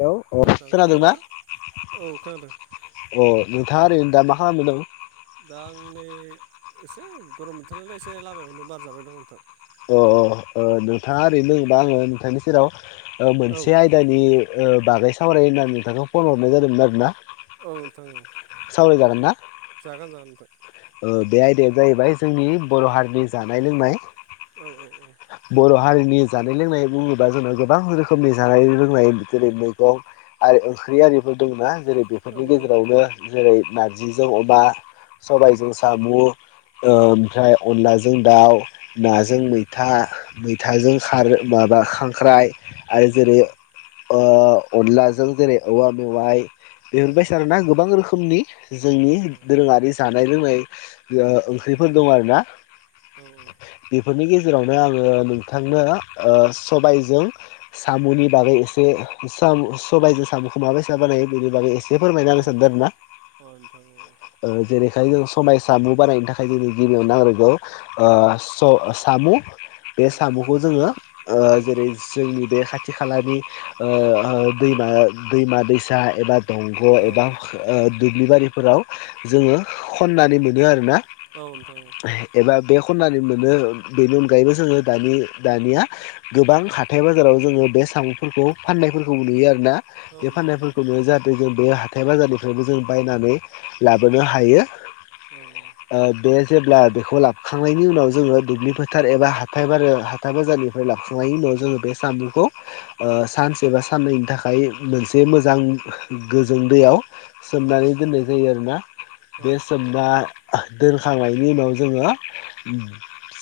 Hello अ खोनादोंना? औ खोनादों। [inaudible] अ नोंथाङा ओरैनो दा मा [unintelligible] दा आं नै एसे गरम बथोरनालाय एसे लामायावनो बार जाबाय दं नोंथां अ अ अ नोंथाङा ओरैनो दोङोबा आङो नोंथांनि सेराव ओ औ मोनसे आय दानि ओ बागै सावरायनो होननानै नोंथांखौ फन हरनाय जादोंमोन आरोना औ नोंथां औ सावराय जागोन ना? जागोन जागोन नोंथां ओ बे आयदायानो जाहैबाय जोंनि बर' हारिनि जानाय लोंनाय औ औ औ बर' हारिनि जानाय लोंनाय बुङोबा जोंनाव गोबां रोखोमनि जानाय लोंनाय जेरै मैगं आरो ओंख्रि आरिफोर दंना जेरै औ बेफोरनि दों गेजेरावनो जेरै नारजिजों अमा औ सबायजों सामु औ ओ ओमफ्राय अनलाजों दाउ औ नाजों औ मैथा औ मैथाजों खार माबा खांख्राइ आरो औ जेरै ओ अनलाजों जेरै औवा मेवाइ औ बेफोरबायसा आरोना गोबां रोखोमनि औ जोंनि दों दोरोङारि जानाय लोंनाय ओ औ ओंख्रिफोर दं आरोना औ बेफोरनि गेजेराव नो दा आङो नोंथांनो ओ सबायजों सामुनि बागै एसे सामु सबाइजों सामुखौ माबायसा बानायो बिनि बागै एसे बेफोर अ [unintelligible] दं ना? नोंथां औ ओ दे जेरैखाय जों सबाय सामु बानायनो थाखाय जोंनो गिबियाव नांग्रोगौ ओ स सामु बे सामुखौ औ औ जोङो ओ औ जेरै जोंनि बे खाथि खालानि ओ ओ दैमा दैमा दैसा एबा दंग' एबा ओ दुब्लि बारिफोराव जोङो खननानै मोनो आरोना। औ नोंथां औ एबा बे खननानै मोनो बिनि अनगायैबो जोङो दानि दानिया गोबां औ हाथाइ बाजाराव जोङो बे सामुफोरखौ फान्नायफोरखौबो नुयो आरो ना औ बे नुयो फाननायफोरखौनो जाहाथे जों बे हाथाय बाजारनिफ्रायबो जों बायनानै औ लाबोनो हायो औ ओ बे जेब्ला बेखौ लाबखांनायनि उनाव जोङो दुब्लि फोथार एबा हाथाइबारो-हाथाइ बाजारनिफ्राय लाबोखांनायनि उनाव जोंङो बे साम'खौ एबा साननैनि थाखाय मोनसे मोजां गोजों दैयाव सोमनानै दोननाय जायो आरोना बे नोंथां औ सोमना दोनखांनायनि उनाव जोङो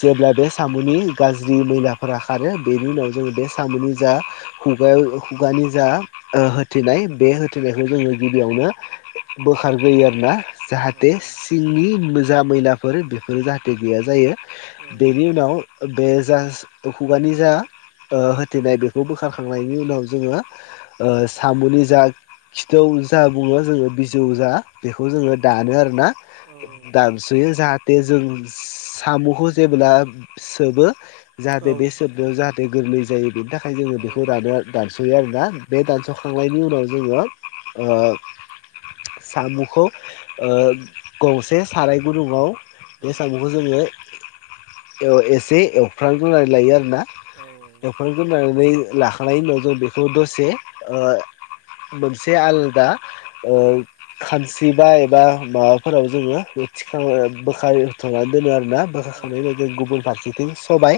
जेब्ला बे साम'नि गाज्रि मैलाफोरा खारो बेनि उनाव जोङो बे साम'नि जा खुगायाव खुगानि जा होथेनाय बे होथेनायखौ जोङो गिबियावनो औ बोखारग्रोयो आरो ना औ जाहाथे सिंनि मोजा-मैलाफोर बेफोरो जाहाथे गैया जायो औ बेनि उनाव बे जा खुगानि जा ओ होथेनाय बे खौ बोखारखांनायनि उनाव जोङो ओ औ साम'नि जा खिथौ जा बुङो जोङो बिजौ जा बेखौ जोङो औ औ दानो आरोना औ औ औ दानसुयो जाहाथे जों सा- साम'खौ जेबोब्ला सोबो जाहाथे बे सोबोनायाव गोरलै जायो बिनि थाखाय जोङो औ बेखौ दानो आरो दानस'यो आरोना बे दानस'खांनायनि उनाव जोङो ओ सामुखौ ओ औ गंसे साराय गुदुङआव बे साम'खौ जोङो ओ एसे एवफ्राम ग्रोनानैलायोआरो ना एवफ्राम औ ग्रोनानै लाखांनायनि उनाव जों बेखौ दसे मोनसे आलादा ओ खानसि बा एबा माबाफोराव जोङो बे थिखां बोखांथ'नानै दोनो आरोना बेबायदि गुबुन फारसेथिं सबाय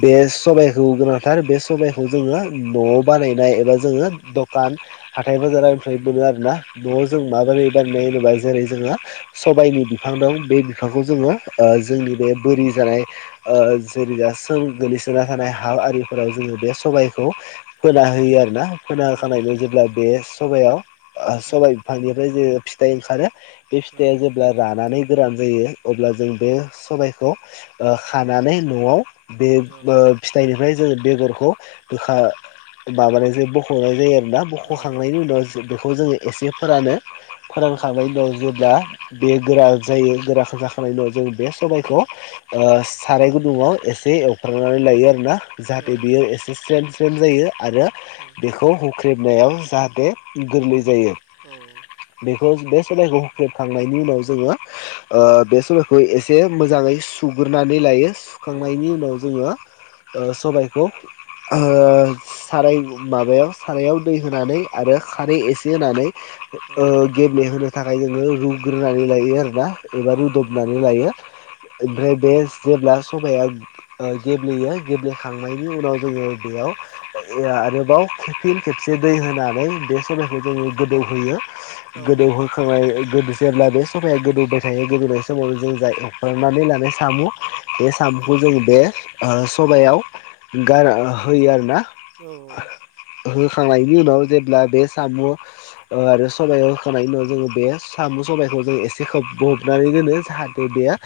बे सबायखौ गोनांथार बे सबायखौ जोङो न'आव बानायनाय एबा जोङो बान हाथाय बाजारनिफ्राय मोनो आरोना न'आव जों माबोरै बानायनाय होनोबा जेरै जोंङहा सबायनि बिफां दं बे बिफांखौ जोङो ओ जोंनि बे बोरि जानाय ओ जरेजा सों गोलैसोना थानाय हा आरिफोराव जोङो बे सबायखौ फोना होयो आरो ना फोना होखांनायनै जेब्ला बे सबायाव नोंथां सबाइ बिफांनिफ्राय जोङो फिथाइ ओंखारो बे फिथाइया जेब्ला रानानै गोरान जायो अब्ला जों बे सबायखौ खानानै न'आव बे औ ओ फिथाइनिफ्राय जोङो बेगरखौ गोखा माबानायजों बख'नाय जायो आरोना औ औ बख'खांनायनि उनाव औ बेखौ एसे फोरानो औ फोरानखांनायनि उनाव जेब्ला बे गोरा जायो गोराखौ जाखांनायनि उनाव जों बे सबायाइखौ ओ साराय गुदुङाव एसे एवफ्रांनानै लायो आरो ना जाहाथे बियो एसे स्रेम स्रेम जायो आरो [inaudible] बेखौ हुख्रेबनायाव जाहाथे गोरलै जायो बेखौ बे सबायखौ हुख्रेबखांनायनि उनाव जोङो बे सबायखौ एसे मोजाङै सुग्रोनानै लायो सुखांनायनि उनाव जोङो ओ सबायखौ ओ साराय माबायाव सारायाव दै होनानै आरो खारै एसे होनानै ओ गेब्लेहोनो थाखाय जोङो रुग्रोनानै लायो आरो ना एबा रुदबनानै लायो ओमफ्राय बे जेब्ला सबाया। ओ गेब्लेयो गेब्लेखांनायनि उनाव जोङो बेयाव। एआ आरोबाव फिन खेबसे दै होनानै बे सबायखौ जोङो गोदौहोयो। गोदौहोखांनाय गोद जेब्ला बे सबाया गोदौबाय थायो गोदौनाय समावनो जों जाय एफां हनानै लानाय सामु बे सामुखौ जों बे ओ सबायाव गार ओ होयो आरो ना। औ औ। होखांनायनि उनाव जेब्ला बे साम'। ओ आरो सबाइयाव होखांनायनि उनाव जोङो बे साम' सबायखौ जों एसे खोबब्रबनानै दोनो जाहाथे बेयो।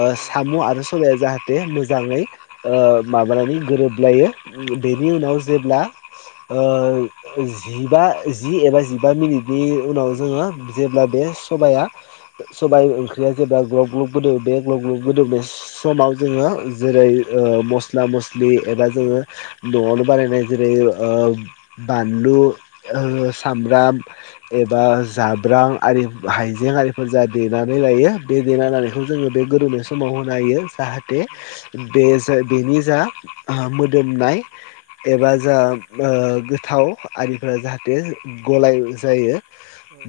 ओ साम' आरो सबाया जाहाथे मोजाङै ओ माबानानै गोरोबलायो। ओम बेनि उनाव जेब्ला ओ जिबा जि एबा जिबा मिनिटनि उनाव जोङो जेब्ला बे सबाया सबाइ ओंख्रिया जेब्ला ग्लब ग्लब गोदौदो। ग्लब ग्लब गोदौनो समाव जोङो जेरै ओ मस्ला मस्लि एबा जोङो। न'आवनो बानायनाय जेरै ओ बानलु सामब्राम एबा जा ब्रां आरि हाइजें आरिफोर जा देनानै लायो बे देना लानाय जोङो बे गोदौनाय समाव होनो होयो जाहाथे। बे जा बेनि जा आहा मोदोमनाय एबा जा। ओ गोथाव आरिफोरा जाहाथे गलाय जायो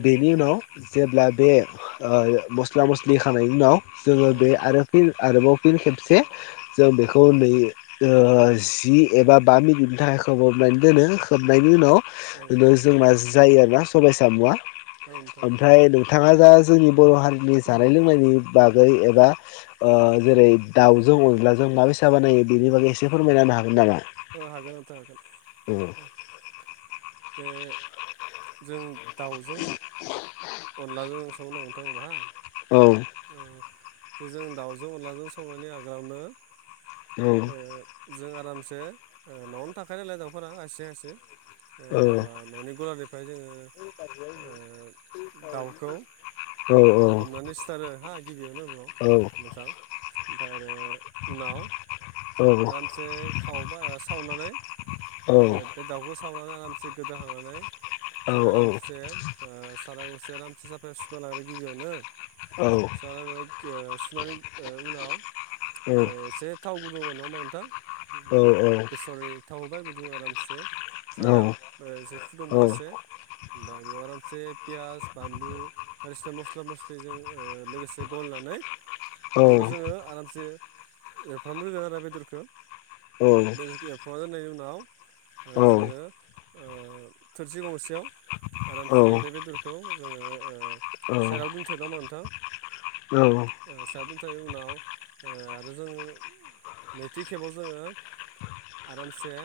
बेनि उनाव। जेब्ला बे ओ मस्ला मस्लि होखांनायनि उनाव जोङो बे आरो फिन आरोबाव फिन खेबसे जों बेखौ नै ओ जि एबा बा मिनिटनि थाखाय खोबाबनानै दोनो खोबनायनि उनाव। औ इदिनो जोंना जायो आरोना सबाय साम'आ औ नोंथां औ ओमफ्राय नों थाङा जा जोंनि बर' हारिनि जानाय लोंनायनि बागै एबा ओ जेरै दाउजों अनलाजों मा बायसा बानायो बेनि बागै एसे फोरमायना होनो हागोन नामा। औ हागोन नोंथां हागोन औ बे जों। दाउजों अनलाजों संनो [unintelligible] औ। अ जों दाउजों अनलाजों संनायनि आगोलावनो औ ओ। जों आरामसे ओ न'आवनो थाखायो नालाय दाउफोरा खायसे खायसे। औ ओ बा न'नि गलारनिफ्राय जोङो ओ दाउखौ। औ हमनानै सिथारो हा गिबियावनो ब्र'। नोंथां ओमफाय आरो उनाव। आरामसे खावबा सावनानै ओ बे दावखौ सावनानै आरामसे गोदाखांनानै औ जों औ आरामसे ओ। सारा रामसि सुना लादों गिबियावनो औ [unintelligible] सुनानै उनाव औ एसे थाव गुदुंआ नङा मा नोंथां बेसरनि थाव होबाय गुदुं आरामसे सारायाव दै एसे फुदुंबाय दसे ओमफ्राय बेयाव आरामसे। पियास बानलु बायदिसिना मस्ला मस्लिजों ओ लोगोसे गलायनानै। बेखौ जोङो आरामसे एरफ्राम ग्रोदो आरो बेदरखौ बे सा जोननायनि उनाव जोङो थोरसि गंसेयाव आरामसे बे बेदरखौ जोङो ओ। सायदाव दोनथ'यो नोंङा ओमबा नोंथां। ओ सायदाव दोनथयो उनाव ओ आरो जोङो नैथि खेबाव जोङो। आरामसे।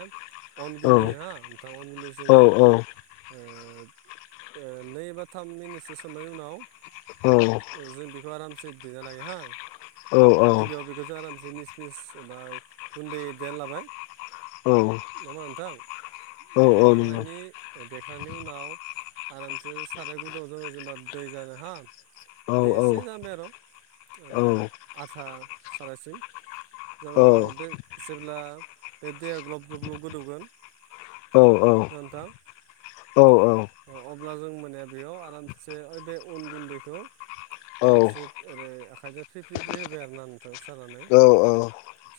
अन गुन्दै हो नोंथां अन गुन्दै जोङो ओ ओ नै थाम मिनिटसो सोमनायनि उनाव औ जों बेखौ आरामसे देना लायो हा गिबियाव बेखौ जा जों मिस मिस एबा गुन्दै देना लाबाय नंडा नोंथां देखांनायनि देखांनायनि उनाव आरामसे साराय गुदुंआव जोङो जेनेबा दै जानो हा दै एसे जानबाय आर' ओ आथा सानायसिम जाउनाव बे जेब्ला बे दैआ ग्लब ग्लब ग्लब गोदौगोन नोंथां अब्ला ओ जों माने बेयाव आरामसे बे अन गुन्दैखौ आरामसे ओरै आखाइजों फ्रि फ्रि फ्रि होबाय आरो ना नोंथां सारनानै।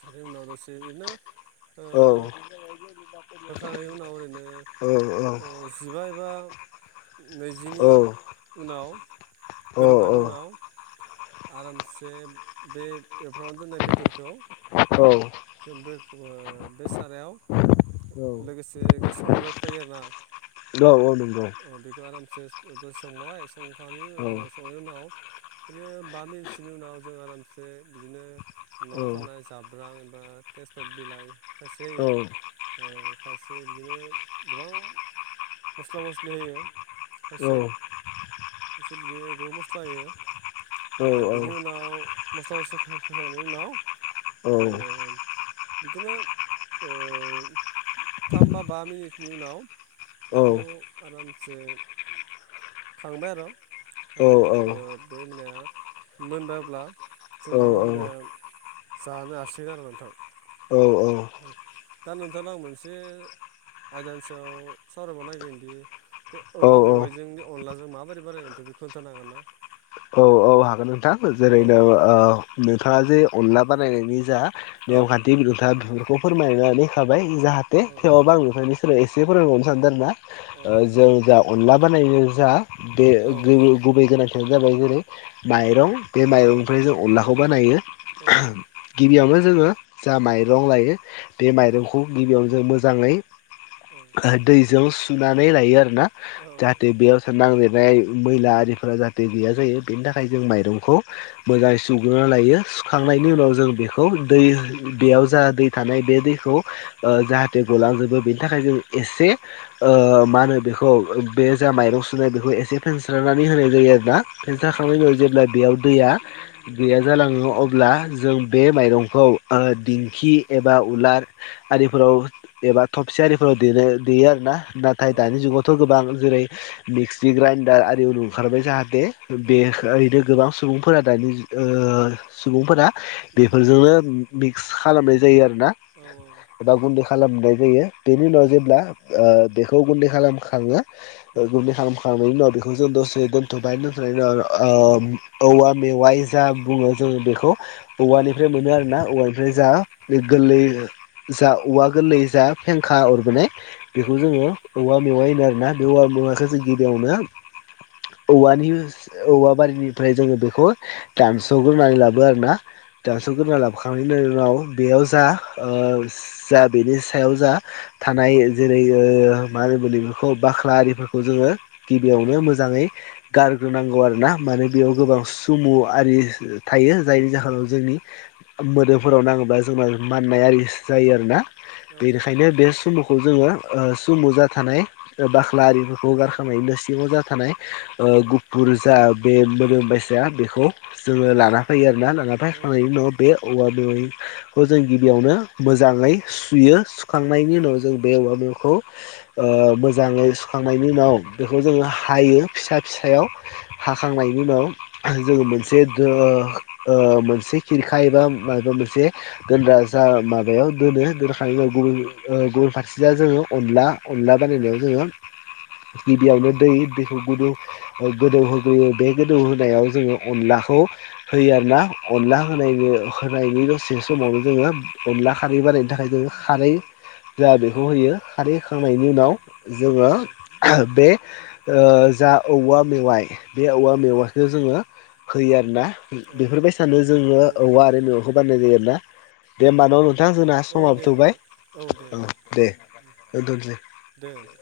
सार उनाव दसेयैनो ओ होखांनायनायनि उनाव ओरैनो ओ जिबा एबा नैजिनि उनाव गोदौखानि उनाव आरामसे बे एफ्रावनो दोननाय बेदरखौ औ। [unintelligible] बे सारायाव लोगोसे बे संजाबफायो आरोना ओ बे आरामसे दसे संबाय संखारियो नि उनाव नो बा मिनिटसोनि उनाव जों आरामसे बिदिनो न'आव थानाय जाब्रां एबा तेजपत बिलाइ खायसे होयो। खायसे बिदिनो गोबां मस्ला मस्लि होयो। खायसे खायसे बिदिनो गोबां मस्ला होायो। ओ बिनि उनाव मस्ला मस्लि हो-होखांनायनि उनाव ओ बिदिनो ओ थाम बा बा मिनिटनि उनाव बेखौ आरामसे [inaudible] खांबाय आरो [unintelligible] मोनब्ला जों बेखौ माने जानो हासिगोन आरो नोंथां। औ औ। दा नोंथांनाव आं मोनसे आयदा नि सायाव सरायबावनो नागिरदों दि बे औव औ मेवाइजों अनलाजों माबोरै बानयो बेखौ खोनथानानो हागोन ना? औ औ हागोन नोंथां औ जेरैनो ओ नोंथाङा जे अनला बानायनायनि जा औ नेमखान्थि [unintelligible] बेफोरखौ फोरमायनानै होखाबाय जाहाथे औ थेवबो आं नोंथांनि एसे फोरोंबावनो सानदों आरोना औ ओ नोंथां जों जा अनला बानायनो जा बे औ गुबै गोनांथियानो जाबाय जेरै माइरं बे औ माइरंनिफ्राय जों अनलाखौ बानायो। औ औ गिबियावनो जोङो जा माइरं लायो बे औ माइरंखौ गिबियावनो जों मोजाङै औ। दैजौ सुनानै लायो आरो ना जाहाथे बेयाव सोर नांलिरनाय मैला आरिफोरा जाहाथे गैया जायो बेनि थाख खाय जों माइरंखौ मोजाङै सुग्रोननानै लायो सुखांनायनि उनाव जों बेख [unintelligible] दै बेयाव जा दै थानाय बे दैखौ ओ जाहाथे गलांजोबो बेनि थाखाय जों एसे ओ मा होनो बेखौ औ बे जा माइरं सुनाय बेखौ एसे फेनस्रनानै होनाय जायो आरोना फेनस्रा जेब्ला बेयाव दैया गैया जालाङो अब्ला जों बे माइरंखौ ओ दिंखि एबा उलार आरिफोराव एबा थबसि आरिफोराव दे देयो आरो ना ना थाय दानि जुगावथ' गोबां जेरै मिक्सि ग्राइडार आरि ओंखारबाय जाहाथे बे ओरैनो गोबां सुबुंफोरा दानि ओ सुबुंफोरा उम बेफोरजोंनो मिक्स खालामना जायो आरो‌ ना। औ औ। गुन्दै खालामनाय जायो बेनि उनाव उम जेब्ला ओ बेखौ गुन्दै खालाम खाङो। उम गुन्दै खालामखांनायनि उनाव बेखौ जों दसे दोनथ'बायनो दोनथ'नायनि उनाव ओ औवा मेवाय जा बुङो जोङो बेखौ औ औवानिफ्राय मोनो आरो ना औवानिफ्राय औ जा बे गोरलै जा औवा गोरलै जा फेंखा अरबोनाय बेखौ जोङो औवा मेवाय होनो आरोना बे औवा औ मेवाखौ जों गिबियावनो औवानि औवा बारिनिफ्राय जोङो बेखौ औ औ दानस'ग्रोनानै लाबो आरोना औ दानस'ग्रोनानै लाबोखा [unintelligible] बेयाव जा ओ जा बेनि सायाव जा थानाय जेरै ओ मा होनो बो बेखौ बाख्रा आरिफोरखौ जोङो गिबियावनो मोजाङै गारग्रोनांगौ आरो ना माने बेयाव गोबां सुमु आरि थायो जायनि जाहोनाव जोंनि मोदोमफोराव नाङोबा जोंना माननाय आरि जायो आरोना। बेनिखायनो बे स सुमुखौ जोङो ओ सुमु जाथानाय बाख्ला आरिफोरखौ गारखांनानैनो सिमाव जा थानाय ओ औ गुफुर जा बे मोदोम बायसाया बेखौ जोङो नोंथां लाना फैयो आरोना लाना फैखांनायनि उनाव बे औवा मेवायखौ जों गिबियावनो मोजाङै सुयो सुखांनायनि उनाव जों बे औवा मेवाखौ ओ मोजाङै सुखांनायनि उनाव बेखौ जोङो हायो। फिसा फिसायाव हाखांनायनि उनाव जोङो मोनसे ओ ओ मोनसे खिरखा एबा माबबा मोनसे दोनग्रा जा माबायाव दोनो दोनखानायनि उनाव गुबुन ओ गुबुन फारसेया जोङो अनला अनला बानायनायाव जोङो गिबियावनो दै दैखौ गुदुं गोदौहोग्रोयो बे गोदौ होनायाव जोङो अनलाखौ होयो आरोना अनला होनाय होनायनि दसे समावनो जोङो अनला खारै बानायनो थाखाय जों खारै जा बेखौ होयो। खारै होखांनायनि उनाव जोङो बे ओ जा औवा मेवाइ बे औवा मेवाइखौ जोङो होयो आरोना। बेफोरबायसानो जोङो औवा आरो मेवायखौ बानायनाय जायो आरोना। औ दे होमबा न' नोंथां जोंना औ समाबो दे थौबाय नोंथां औ दे नोंथां दे दोनथ'सै। दे नोंथां।